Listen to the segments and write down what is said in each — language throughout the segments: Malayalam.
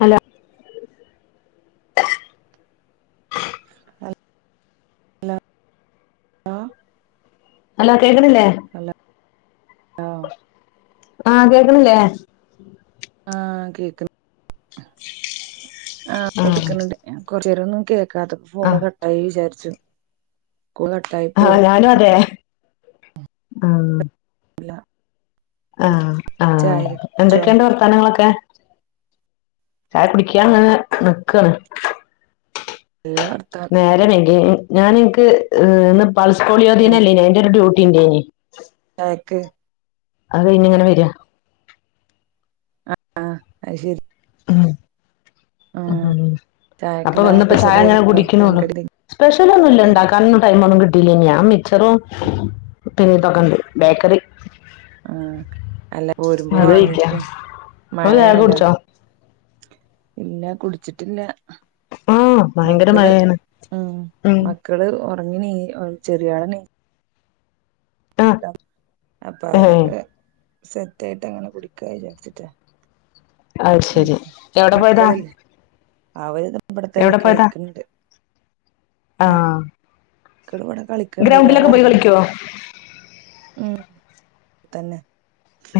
ഹലോ ലോ ഹലോ കേക്ണില്ലേ ഹലോ ആഹ് കേക്ക്‌ണില്ലേ ആഹ് കേക്ണ് ആഹ് അപ്പൊ വിളിക്കുന്നുണ്ട് കൊർച്ചേരം ഒന്നും കേക്കാത്തെ ഫോണ് ആഹ് കട്ടായി വിചാര്ച്ചു കോൾകട്ടായി ആഹ് ഞാനു അതെ ആഹ് ഇല്ല ഉം ആഹ് ആഹ് ചായ കുടിച്ചോ എന്തൊക്കെഉണ്ട് വർ ത്താനങ്ങളൊക്കെ ചായ കുടിക്കാൻ ങ്ങനെ നിക്കാണ് നല്ല വർത്ത നേരം വൈകി ഞാൻ ൻക്ക് ഇന്ന് പൾസ്പോളിയോ ദിനല്ലേയ്ന്യോ അയ്‌ന്റെ ഒരു ഡ്യൂട്ടിണ്ടേയ്നി ആർക് അഹ് കയിഞ്ഞ് എങ്ങനെ വര ആഹ് അഹ് അഹ്ശരി ഉം അപ്പൊ ചായക്കെന്താ വന്ന്പ്പോ സ്പെഷ്യൽ ചായ എങ്ങനെ എന്തെങ്കിലുണ്ടോ കുടിക്കുണോള്ളു എണ്ണക്കടി സ്പെഷ്യലൊന്നുല്ലാ എന്തെ ഇണ്ടാക്കാനൊ ന്നും ടൈമൊന്നും കിട്ടീല്ലെയ്ഞ്ഞി ഞാൻ മിച്ചറും പിന്നെഇതൊക്കെണ്ട് ബേക്കറി ആഹ് അല്ല പോരുമ്പോ അത് കഴിക്കാ വാങ്ങിക്കും ഇങ്ങള് ചായ മഴെണല്ലോ കുടിച്ചോ ഇല്ല കുടിച്ചിട്ടില്ല ആഹ് ഭയങ്കര മക്കള് മഴെണ് ഉം മക്കള് ഒറങ്ങിണീ ഒ ചെരാണ്‌ ആഹ് അപ്പൊ ഏഹ് അവരക്ക് സെറ്റായിട്ട് എ ങ്ങനെ കുടിക്കാ വിചാരിച്ചിട്ടാ അത് ഉം ശരി എവിടെ പോയതാ മക്കളില്ലെ അവര് ഇവിടെ തന്നെ എവിടെ പോയതാ കളിക്കണ്ട് മക്കൾ ആഹ് ഇവിടെ കളിക്കണ്ട് ഗ്രൗണ്ടിലൊക്കെ പോയി കളിക്കോ ഉ തന്നെ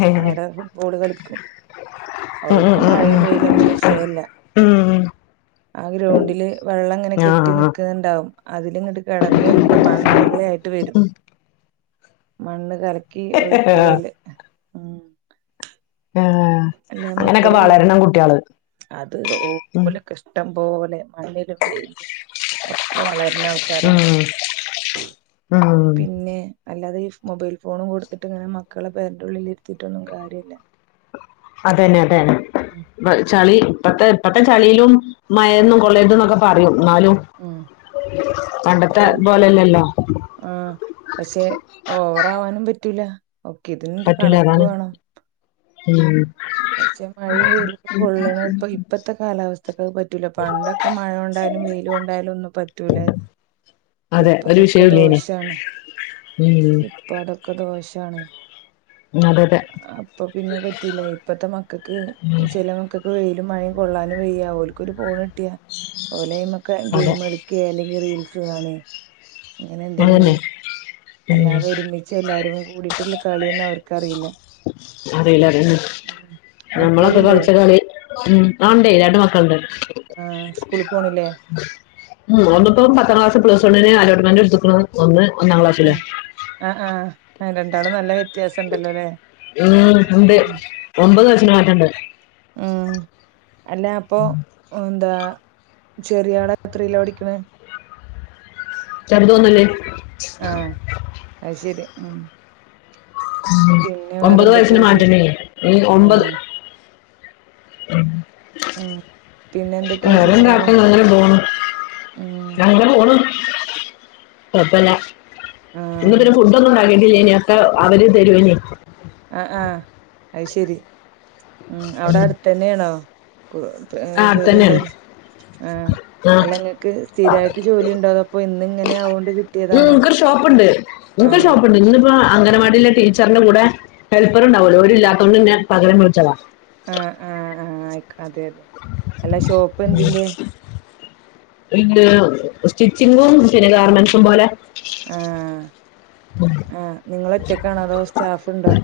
ഏഹ് അവ്ടെ ഫുട്ബോള് കളിക്കും ഉം ഉം ഓൽക്ക് ഉം മഴയും വെയിലൊന്നും വിശയല്ല ഉം ഉം ആഹ ഗ്രൗണ്ടില് വെള്ളം ഇങ്ങനെ കെട്ടി ആഹ് നിക്ക്‌ന്ണ്ടാവും അതില് ഇങ്ങട്ട് കിടന്നുർണ്ട് മണ്ണു ഉറള ആയിട്ട് വരും മണ്ണ് കലക്കി ഒഴിച്ച പോലെ ഉം ആഹ് അല്ല അങ്ങനൊക്കെ മക്കളില്ലേ വളരണം കുട്ട്യാള് അത് ഓ ഉം ഓലെക്കെ ഇഷ്ടം പോലെ മണ്ണിലും വെയിലും ഒക്കെ വളര്ന്ന ആൾ ഉം ഉം പിന്നെ അല്ലാതെ ഈ മൊബൈൽ ഫോണും കൊടുത്തിട്ട് ഇങ്ങനെ മക്കളെ പെര്ന്റെ ഉള്ളില് ഇരുത്തിട്ടൊന്നും കാര്യല്ല അതെന്നെ അതെന്നെ ഉം മ ചളി പ്പത്തെ ഇപ്പത്തെ ചളിലും മഴൊന്നും കൊള്ളര്ത് ന്നൊക്കെ പറയും ന്നാലും ഉം പ പണ്ടത്തെ പോലെല്ലല്ലോ ആഹ പക്ഷെ ഓവറാവാനും പറ്റൂല ഓക്കെ ഇതിന് ഒരു പറ്റൂല കണക്ക് അതാണ് വേണം ഉം പക്ഷെ മഴയും വെയിലുംക്കെ കൊള്ളണ ഇപ്പ ഇപ്പത്തെ കാലാവസ്ഥക്കെ പറ്റൂല പണ്ടൊ ക്കെ മഴ കൊണ്ടായാലും വെയിലും കൊണ്ടായാലും ഒന്നും പറ്റൂലായിരുന്നു അതെ ഇപ്പ ഒരു അതൊക്കെ വിഷയവുംല്ലനെ ഉ പ്പൊ അതൊക്കെ ദോശാണ് അതെ അതെ അപ്പൊ പിന്നെ പറ്റൂല ഇപ്പത്തെ മക്കൾക്ക് ഉം ചലേ മക്കൾക്ക് വെയിലും മഴയും കൊള്ളാനും വെയ്യ ഓലക്കൊരു ഫോണ് കി ട്ടിയാ ഓലൈമ ക്കെ അതെ ഗെയിം കളിക്കഅല്ലെങ്കിൽ റീൽസ് കാണ അങ്ങനെ എന്തെങ്കിലും അതന്നെ ഉം അല്ലാതെ ഒരുമിച്ച് എല്ലാരും കൂടിട്ടുള്ള കളിയന്ന അവർക്ക് അതല്ല അതെ ഉം നമ്മളൊക്കെ മക്കളില്ലേ കളിച്ച ഉ ആഇ ണ്ടേ രണ്ട് മക്കള ഉണ്ട് ആഹ സ്കൂളിൽ പോണില്ലേ ഉ ഒന്നിപ്പ പത്താം ക്ലാസ് പ്ലസ് വണ്ണിന് അലോട്ട്മെന്റ് എടുത്ക്ണ് ഒന്ന് ഒന്നാം ആ ക്ലാസ്സിലാ ആ ആ രണ്ടാളും നല്ല വ്യത്യാസം ഉണ്ടല്ലോ ല്ലേ ഉം ഉണ്ട് ഒമ്പത് വയസിന് മാറ്റം ണ്ട് ഉം അല്ല അപ്പൊ എന്താ ചെറിയാള് എത്രയിലാ പഠിക്ണ് ചെറുത തോന്നല്ലേ ആഹ അത് ശരി ഉം പിന്നെ ഒമ്പത് വേറെന്തൊക്കെയ വയസ്സിന് വിശേഷം മാറ്റണേ ആ ഒമ്പത് ഉം പിന്നെ എന്തൊക്കെയ വിശേഷങ്ങള് ഉം [unintelligible] [inaudible] ഞങ്ങനെ ഓണ് കൊയപ്പല്ല ആ ഇന്നത്തെ ഫുഡ ഒന്നും ഉണ്ടാക്കട്ടില്ലന ഒക്കെ അവര് തരുവേനി ആ ആഹ അത് ശരി ഉം അവിടെ അടുത്ത തന്നെയാണോ ആ [inaudible] ജോലി അടുത്തന്നെയാണ് ഉണ്ടായത് ആഹ ആ അല്ല നിങ്ങൾക്ക് സ്ഥിരായിട്ട് ജോലി ഉണ്ടാ അപ്പൊ ഇന്ന് ഇങ്ങനെ ആവോണ്ട് കിട്ടിയതാണോ ഷോപ്പ് ഉണ്ട് ന്ക്ക് ആ ഷോപ്പ് ഉണ്ട് ഇന്നിപ്പ അംഗനവാടിയിലെ ടീച്ചറിന്റെ കൂടെ ഹെൽപ്പർണ്ടാവുല്ലോ ഒരില്ലാത്തതു കൊണ്ട് എന്നെ പകരം വിളിച്ചതാ ആഹ ആഹ ആ ആയി അതെ അതെ അല്ല ഷോപ്പ് എന്തിന്റെ സ്റ്റിച്ചിങ്ങും ചുരിദാർ മെന്റ്സും പോലെ ആഹ ആഹ നിങ്ങൾ ഒറ്റക്കാണോ അതോ സ്റ്റാഫ് ഉണ്ടോ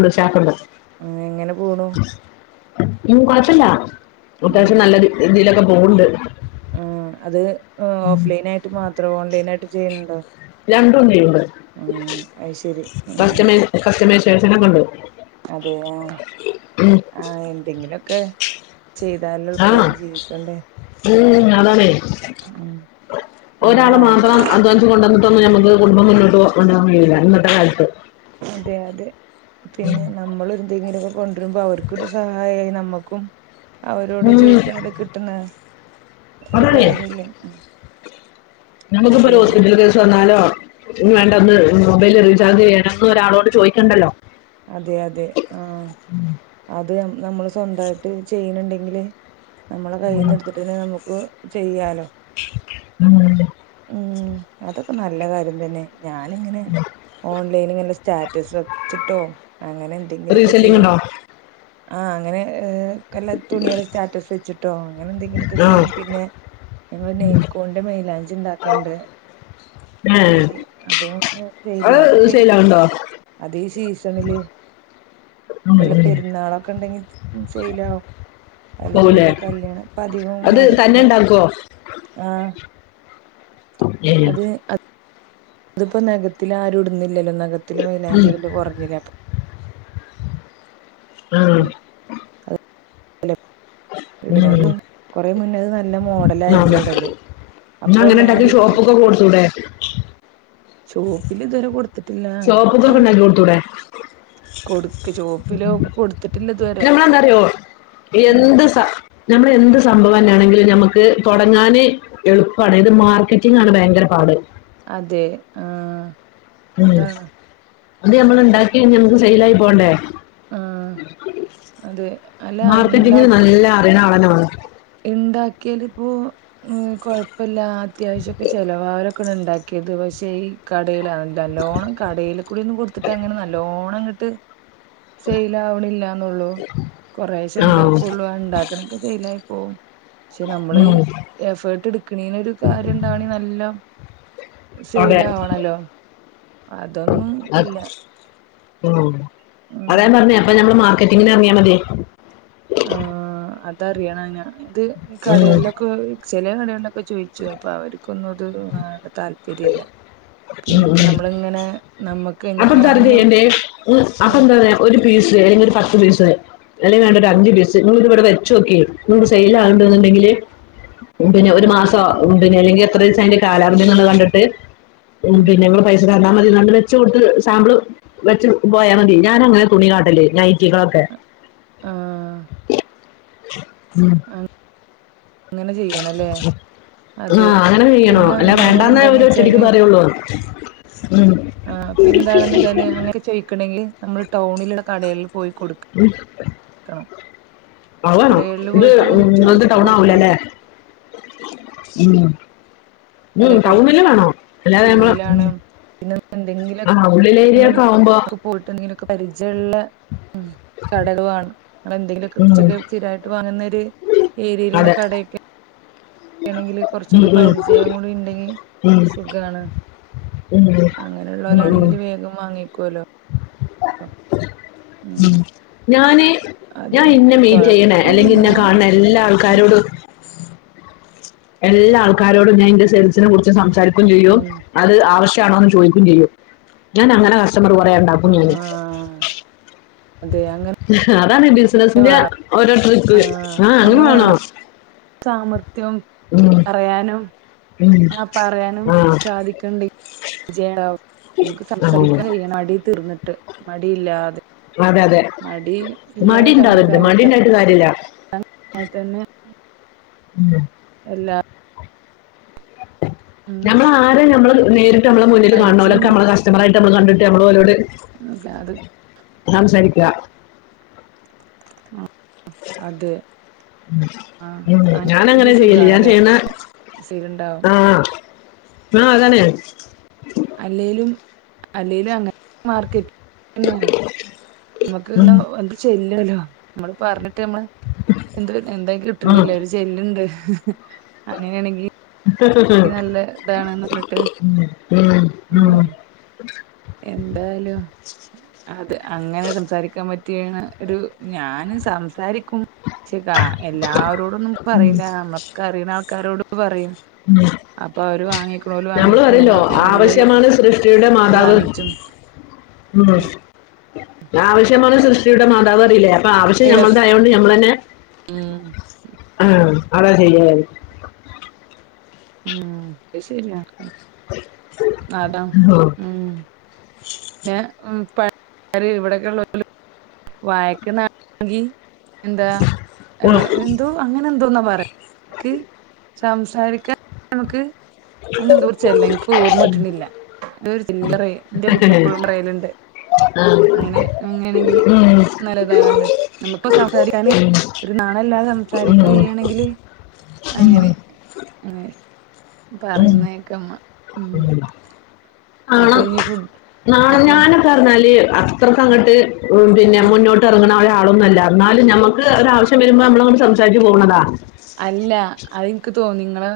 സ്റ്റാഫ് ഉണ്ട് എങ്ങനെ പോണു ഉം കൊ ഴപ്പല്ല ഉം അത്യാവശ്യം നല്ല രീതിയിലൊക്കെ പോവണ്ട് ആ അത് ഓഫ് ലൈൻ ആയിട്ട് മാത്രം ഓൺലൈൻ ആയിട്ട് ചെയ്യുന്നുണ്ടോ [inaudible] അത് ശരി ഉം കസ്റ്റമൈസേഷൻ ഒക്കെ ഉണ്ട് അതെ ആഹ എന്തെങ്കിലും ഒക്കെ ആഹ ഉം അതാണ് ഉം ഒരാള് നമ്മളാണ് മാത്രം അധ്വാനിച്ച് കൊണ്ടുവന്നിട്ടൊന്നും നമുക്ക് കുടുംബം മുന്നോട്ട് കൊണ്ടുപോകാൻ കഴിയില്ല ഇന്നത്തെ കാലത്ത് അതെ അതെ പിന്നെ നമ്മൾ എന്തെങ്കിലും കൊണ്ടുവരുമ്പോ അവർക്കൊരു സഹായായി നമ്മക്കും അവരോട് ഉം, ചോയിക്കാതെ കിട്ടുന്ന ഒരു അതാണേ കാര്യല്ലേ നമ്മുക്ക് ഒരു അതെ ഹോസ്പിറ്റലിൽ കേസ് ന്നാലോ വേണ്ട ഒന്ന് മൊബൈൽ റീചാർജ് ചെയ്യണംന്ന് ഒരാളോട് ചോദിക്കണ്ടല്ലോ അതെ അതെ ആഹ അത് നമ്മള് സ്വന്തമായിട്ട് ചെയ്യുന്നുണ്ടെങ്കില് നമ്മളെ കയ്യിൽന്ന് എടുത്തിട്ടന്നെ നമുക്ക് ചെയ്യാലോ ഉം അതൊക്കെ നല്ല കാര്യം തന്നെ ഞാനിങ്ങനെ ഓൺലൈൻ ഇങ്ങനെ സ്റ്റാറ്റസ് വെച്ചിട്ടോ അങ്ങനെ എന്തെങ്കിലുംലൊക്കെ റീസെല്ലിംഗ് ചെയ്യും ഉണ്ടോ ആ അങ്ങനെ ഏഹ് ഒക്കല്ലെ തുണിയാള് സ്റ്റാറ്റസ് വെച്ചിട്ടോ അങ്ങനെ എന്തെങ്കിലുംഒക്കെ ആ ചെയ്യും പിന്നെ ഞങ്ങള് നൈൽക്കോണ്ന്റെ മയ്ലാഞ്ചി ഉണ്ടാക്ക്ണ്ട്. ഏ അത്, അത് സെയ്ല് അത് അതൊക്കെ സെയിലാവുണ്ടോ [unintelligible] ണില് വല്ല പെരുന്നാളൊക്കെ ഇണ്ടെങ്കി സെയ്ലാവും. അല്ലെങ്കിൽ പോകൂലേ വല്ല കല്യാണം ഇപ്പ അധികവും നഖത്തില് ക്കോ ആഹ് [unintelligible] ത്പ്പോ നെഖത്തില് ആരും ഇടുന്നില്ലല്ലോ നഖത്തില് ആ. ഉം. മൈയിലാഞ്ചിടല് കൊർഞ്ഞിലെ? ആ, അഹ് ലെ ഇട്ന്നോര് കൊറെ മുന്ന്ത് ന്നല്ലെ മോഡലായിരുന്നു ഇടല്. ഇന്ന അപ്പൊ അങ്ങനെണ്ടാക്കി എല്ലാരും ഇട്ട് ഷോപ്പ്ക്കൊക്കെ കൊട്ത്തൂടെ? ഷോപ്പിലിത് വെരെ കൊട്ത് ഷോപ്പ്ക്കൊക്കെ ഇണ്ടാക്കികൊട്ത്തൂടെ? കൊടുക്ക് ചോപ്പില് കൊടുത്തിട്ടില്ല അല്ല ഇതുവരെ അമ്മള് എന്താറിയോ ഉം എന്ത്സ നമ്മളെ എന്ത് സംഭവംന്നാണെങ്കിലും നമ്മക്ക് തൊടങ്ങാന് എളുപ്പാണ് ഇത് മാർക്കറ്റിംങ്ങ് ആണ് ഭയങ്കരപാട്. അതെ ആഹ് ഉം അതാണ് ഇത് നമ്മൾ ഉണ്ടാക്കി കഴിഞ്ഞ് നമുക്ക് സെയ്ലായി പോണ്ടേ? ആഹ് അതെ അല്ല മാർക്കെറ്റിങ്ങ് ന്നല്ല അറിയണ ആളെന്നെവാണം ഇണ്ടാക്കിയൽ ഇപ്പോ ഹ് കൊഴപ്പല്ല അത്യാവശ്യക്കെ ചെലവാല് ഒക്കെണ് ഇണ്ടാക്കിയത് പശേ ഈ കടലോ ന്നല്ലോണം കടെയ്ൽ കൂടെന്ന് കൊടുത്തിട്ട് അങ്ങനെ ന്നല്ലോണംഅങ്ങട്ട് സെയിലാവ്ണില്ലന്നൊള്ളൂ കൊറെഷെ ആ ഇണ്ടാക്കുള്ളു ഇണ്ടാക്ക്ണൊക്കെ സെയിലായി ഷെ ന്നമ്മള് ഉം. എഫേർട്ട് എടുക്കണീന് കാര്യ ഇണ്ടാണെ ന്നല്ലോം അതെ സെയ്ലാവണല്ലോ അതൊന്നും ഇല്ല ആഹ് ഉം അതാ ഞാൻ പറഞ്ഞെ അത് അപ്പൊ ഞമ്മള് മാർക്കറ്റിങ്ങിന് അർങ്ങിയാൽ മതി. ആഹ് അതറിയണം അയ്ന് ഇത് ഈ ഉം കടകളിലൊക്കെ ചെലെകടകളിലൊക്കെ ഇപ്പ ചോയ്ച്ചു അപ്പൊ അവർക്കൊന്നും അത് വേണ്ടതാല്പര്യല്ല ഉം പിന്നെപ്പോ ഉം ന്നമ്മളിങ്ങനെ ന്നമ്മക്ക് അപ്പൊ എന്താറിയോ ചെയ്യണ്ടെ ഹ് അപ്പൊ എന്താറിയോ ഒരു പീസ് അല്ലെങ്കിൽഒരു പത്ത്പീസ് അല്ലെങ്കിൽവേണ്ട ഉം ഒരഅഞ്ച് പീസ് ഇങ്ങള് ഇവിടെവെച്ചോക്കി നിങ്ങള്ടെ സെയിൽ ആക്ണ്ട്ന്ന്ണ്ടെങ്കില് ഉം പിന്നെഒരു മാസം പിന്നെ അല്ലെങ്കി എത്രദിവസം അയ്ന്റെ കാലാവദിന്ന്ള്ള കണ്ടിട്ട് ഉം പിന്നെ പൈസ തന്നാമതിന്നർഞ് വെച്ച് കൊടുത് സാമ്പിൾ വെച്ച് പോയാൽമതി ഞാനങ്ങനെതുണി കാട്ടെല് നയ് റ്റികളൊക്കെ ആ ഉം അങ്ങനെ ചെയ്യണല്ലേ? അതെ ആഹ് അങ്ങനെ ചെയ്യണോ പിന്നെ അല്ല ഒന്നാമത് വേണ്ടാന്ന അവർ എന്താന്ന് ഒറ്റടിക്ക് വെച്ചാല് പറയൊള്ളൂ ഉം ആഹ് പിന്നെന്താണെന്ന് വെച്ചാല് അങ്ങനെ ചോയ്ക്കണെങ്കിൽ ന്നമ്മൾ ടൗണിലുള്ള കടകളിൽപോയി കൊട്ക്കാ. ഉം ആഹ് വാണം കടകളിൽ ഇത്ഇ പോയിട്ട് ങ്ങളത് ചോദിച്ചിട്ട് ടൗൺ കൊടുക്കണം ആവൂലലേ? ഉം അല്ലെ ടൗണില് വേണം അല്ലാതെന്നമ്മള് കുറച്ചുള്ളിലാണ് പിന്നെ ആഹ് ഉള്ളിലേരിയൊക്കെ ആവുമ്പോ പോയിട്ട്ള്ള എന്തെങ്കിലുക്കെ പരിചയമുള്ള ഉം കടകൾവാണം ഇന്ന എന്തെങ്കിലൊക്കെ ഉം, കൊർച്ചൊക്കെ സ്തിരായ് ര് വാങ്ങ്ന്നൊരു ഏരിയിലുള്ള അതെ കടയൊക്കെ ക്കെണെങ്കില് ഉം, കൊർച്ചൊക്കെ ഉം, പരിചയം കൂടിഇണ്ടെങ്കി ഉം, സുഖാണ് ഉം, ഉം, ഉം, ഉം. അങ്ങനെഇള്ളോലാണെങ്കി വേഗം വാങ്ങി ക്കോലോ പ ഉം ഞാന് ഞാൻ അതെ ഇന്നെ മീറ്റെയ്യ്ണെ അല്ലെങ്കി കൊഴപ്പൊന്നുല്ല ഇന്നെ കാണുന്ന എല്ലാ ഉം ആൾക്കാരോടും എല്ലാ ആൾക്കാരോടും ഞാൻ എന്റെ സെരസിനെ കുറിച്ച് സംസാരിക്കയും ചെയ്യും ഉം അത് ആവശ്യമാണോന്ന് ചോയിക്കും ചെയ്യും ഞാൻ അങ്ങനെ കസ്റ്റമർ പറയാനണ്ടാക്കും ഞാന് ആഹ് അതെ അങ്ങനെ അതാണ് ബിസിനസിന്റെ വേണം ഓരോ ട്രിക്ക്‌ ആ അങ്ങനെ വേണോ സാമർഥ്യോം ഉം, പറയാനും ഉം, ആ പറയാനും ആ സാധിക്കണ്ടേ വിജയണ്ടാവും നമുക്ക് സംസാരിക്കാൻ ആ, മടി തീർന്നിട്ട് മടിയില്ലാതെ അതെ അതെ മടി ഇല്ലാതെ സംസാരിക്കാ രില്ല [unintelligible] അ തന്നെ ഉം [unintelligible] എല്ലാ ഉം നമ്മ ആരെ നമ്മള് നേരിട്ട് നമ്മള മുന്നിൽ മടിച്ച് കാണണലക്കെ നമ്മ ക ചമറായിട്ട നമ്മള് കണ്ടിട്ട് നമ്മള്ഓരോട് നക്കെ അത് സംസാരിക്ക അതെ ആഹ് ഉ ഉ ഞാൻ അങ്ങനെ ചെയ്യലേ ഞാൻ ചെയ്യുന്ന സീലണ്ടാവും ആഹ അതന്നെ അല്ലേലും അല്ലെലും അങ്ങനെ മാർക്കറ്റ് പിന്നെയ നമ്മുക്ക് ഉം, എന്താ എന്ത് ചെല്ലല്ലോ നമ്മള് പറഞ്ഞ നമ്മള് എന്ത് എന്തും ആ, കിട്ടണ്ടില്ല ഒരു ചെല്ലുണ്ട് അങ്ങനെയാണെങ്കിൽ ഉ പറഞ്ഞിട്ട് ഉം ഉ എന്തായാലും അതെ അങ്ങനെ സംസാരിക്കാൻ പറ്റിയാണ് ഒരു ഞാന് സംസാരിക്കും ശിക്കാ എല്ലാവരോട ഒന്നും പറയില നമ്മൾക്ക അറിയുന്ന ആൾക്കാരോട് പറയും ഉം. അപ്പൊ അവര് വാങ്ങിക്കണല വാങ്ങിക്കും നമ്മളൊെ മാണ് സൃഷ്ടിയുടെ മാതാവ് ഉ ആവശ്യമാണ് സൃഷ്ടിയുടെ മാതാവ് അറിയില്ലേ അപ്പൊ ആവശ്യം ഞമ്മൾ യെസ് അതണ്ട് നഞമ്മൾ തന്നെ ഉം ആ അത ചെയ്യ ഉം ശരിയാ അതാ ഉം, ഉ പിന്ന പ ഇവിടെൊക്കെ ഉള്ള വായക്ക് നാണെങ്കി എന്താ അല്ല ഉം. എന്തോ അങ്ങനെ എന്തോന്നാ പറയാക്ക് സംസാരിക്കാൻ നമക്ക് അങ്ങെ തർച്ചായില്ല എനക്ക് ഓർമട്ടില്ല അത ഒരു ചില്ലറ എന്റെ അമ്മയ്ക്ക് എപ്പോഴും യലുണ്ട് ആ, ഉം, അങ്ങനെ അങ്ങാണെങ്കിൽ ഉം ിട്ട് ന സംസാ ഒരു നാളല്ലും സംസാരിക്ക ഉം, െങ്ക ഉം, അങ്ങനെ ഉം. പറയുന്നതൊക്കെമ്മ ഉ അപ്പൊ ഇനി ഫുഡ് നാ അപ്പൊ ഇനി ഞാനൊക്കെ പറഞ്ഞാല് അത്രക്ക് ഉം അങ്ങോട്ട് പിന്നെ ഉം മുന്നോട്ട് ഇറങ്ങണ ഒരാളൊന്നുമല്ല എന്നാലും നമമ്മക്ക് ഒ ആവശ്യം വരുമ്പോൾ നമ്മള അങ്ങണ്ട് സംസാരിു പോകണതാ അല്ല അതെനിക്ക് തോന്നും നിങ്ങള്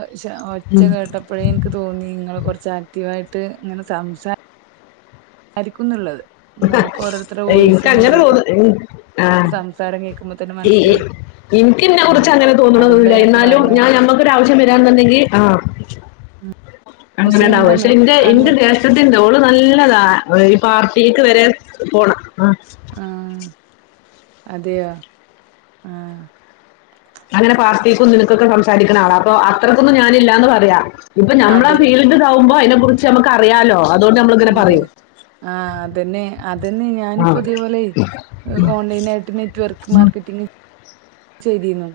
ഒച്ച കേട്ട ഇപ്പോഴേ എനിക്ക് തോന്നി നിങ്ങൾ കുറച്ച് ആക്റ്റീവ് ആായിട്ട് ഇങ്ങനെ സംസാ ആരിക്കുന്നുള്ളത് നമ്മുക്ക് ഓരോരുത്തരെ എനിക്ക് ഓയിസും അങ്ങനെ ഓരോരുത്തരെ തോന്നുന്നു ആ സംസാരം കേൾക്കുമ്പോ തന്നെ മനസ്സിലായ് എനിക്ക് എന്നെ കുറിച്ച് അങ്ങനെ തോന്നുണൊന്നില്ല ഞാൻ പറഞ്ഞത് എന്നാലും ഞാൻ ഞമ്മുക്ക് ഒരു ആവശ്യം വരാന്നുണ്ടെങ്കിൽ ആ അങ്ങനെ ഇണ്ടാവും പക്ഷെ എന്താന്നോ എന്റെ ഇന്റെ അങ്ങനെ ജ്യേഷ്ഠത്തി ഉണ്ട് ഓള് നല്ലതാ ഈ പാർട്ടിക്ക് വരെ പോണ ആഹ് അതെയോ ആഹ് അങ്ങനെ പാർട്ടിക്കും ഇതിനൊക്കെ സംസാരിക്ക്ണ ആളാ അപ്പൊ അത്രയ്ക്കൊന്നും ഞാനില്ലാന്ന് പറയാം ഇപ്പൊ അതെ. നമ്മളെഫീൽഡ് ഇത് താവുമ്പോ അതിനെ കുറിച്ച് നമുക്ക് അറിയാലോ ങ്ങനെ പറയൂ ആഹ് അതെന്നെ അതെന്നെ ആ ഞാനിപ്പൊ ഇതേപോലെ ഓൺലൈനായിട്ട് നെറ്റ്‌വർക്ക് ഉം. മാർക്കറ്റിംഗ് ചെയ്തിരുന്നു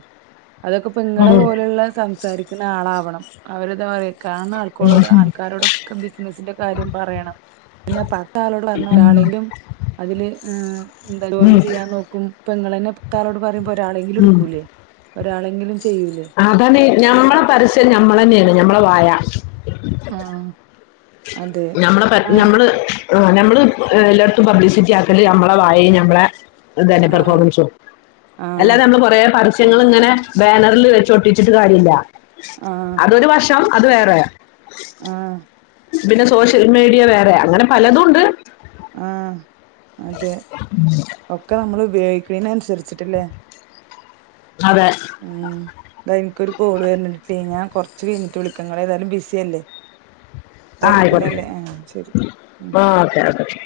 അതൊക്കെ ഇങ്ങളെ ഉം. പോലുള്ള സംസാരിക്കുന്ന ആളാവണം അവരെതാ പറയണ കാണുന്ന ആൾക്കാർ ഉം. ആൾക്കാരോടൊക്കെ ബിസിനസിന്റെ കാര്യം പറയണം പിന്ന പത്താളോട് പറഞ്ഞ ഒരാളെങ്കിലും അതില്ന്ത ജോയിൻ ഉം. ചെയ്യാൻ നോക്കും ഇപ്പ ഇങ്ങളന്നെ പത്താളോട് പറയുമ്പോ കയ്യിൽ ഉം. എടുക്കൂലേ ഒരാളെങ്കിലും ചെയ്യൂലേ അതന്നെ ഞമ്മളെ പരസ്യം ഞമ്മളെ ന്നെണ് ഞമ്മളെ വായ ആ അതെ. നമ്മള പ ആ ഞമ്മള് ആ നമ്മള് എല്ലായിടത്തും പബ്ലിസിറ്റി ആക്കല് ഞമ്മളെ വായി നമ്മളെ അതന്നെ ആ പെർഫോമൻസും ആ അല്ലാതെ നമ്മള് കൊറ പരസ്യങ്ങൾ ഇങ്ങനെ. ബാനറിൽ വെച്ചൊട്ടിച്ചിട്ട് കാര്യല്ല്യ ആഹ് അതൊരു വർഷം അത് വേറെ ആഹ് പിന്നെ സോഷ്യൽ മീഡിയ വേറെ അങ്ങനെ പലതുണ്ട് ആഹ് അതെ ഒക്കെ നമ്മൾ ഉപയോഗിക്കണന് അനുസരിച്ചിട്ടെല്ലേ. അതെ ഉം ഇത എനിക്കൊരു കോള് വരണണ്ടിട്ടിലി ഞാൻകുറച്ച് കഴഞ്ഞിട്ട് വിളിക്കങ്ങളെതാലും ബിസിയല്ലേ ആഹ് ആയിക്കോട്ടെ ശരി ഉം ഓക്കെ ഓക്കെ.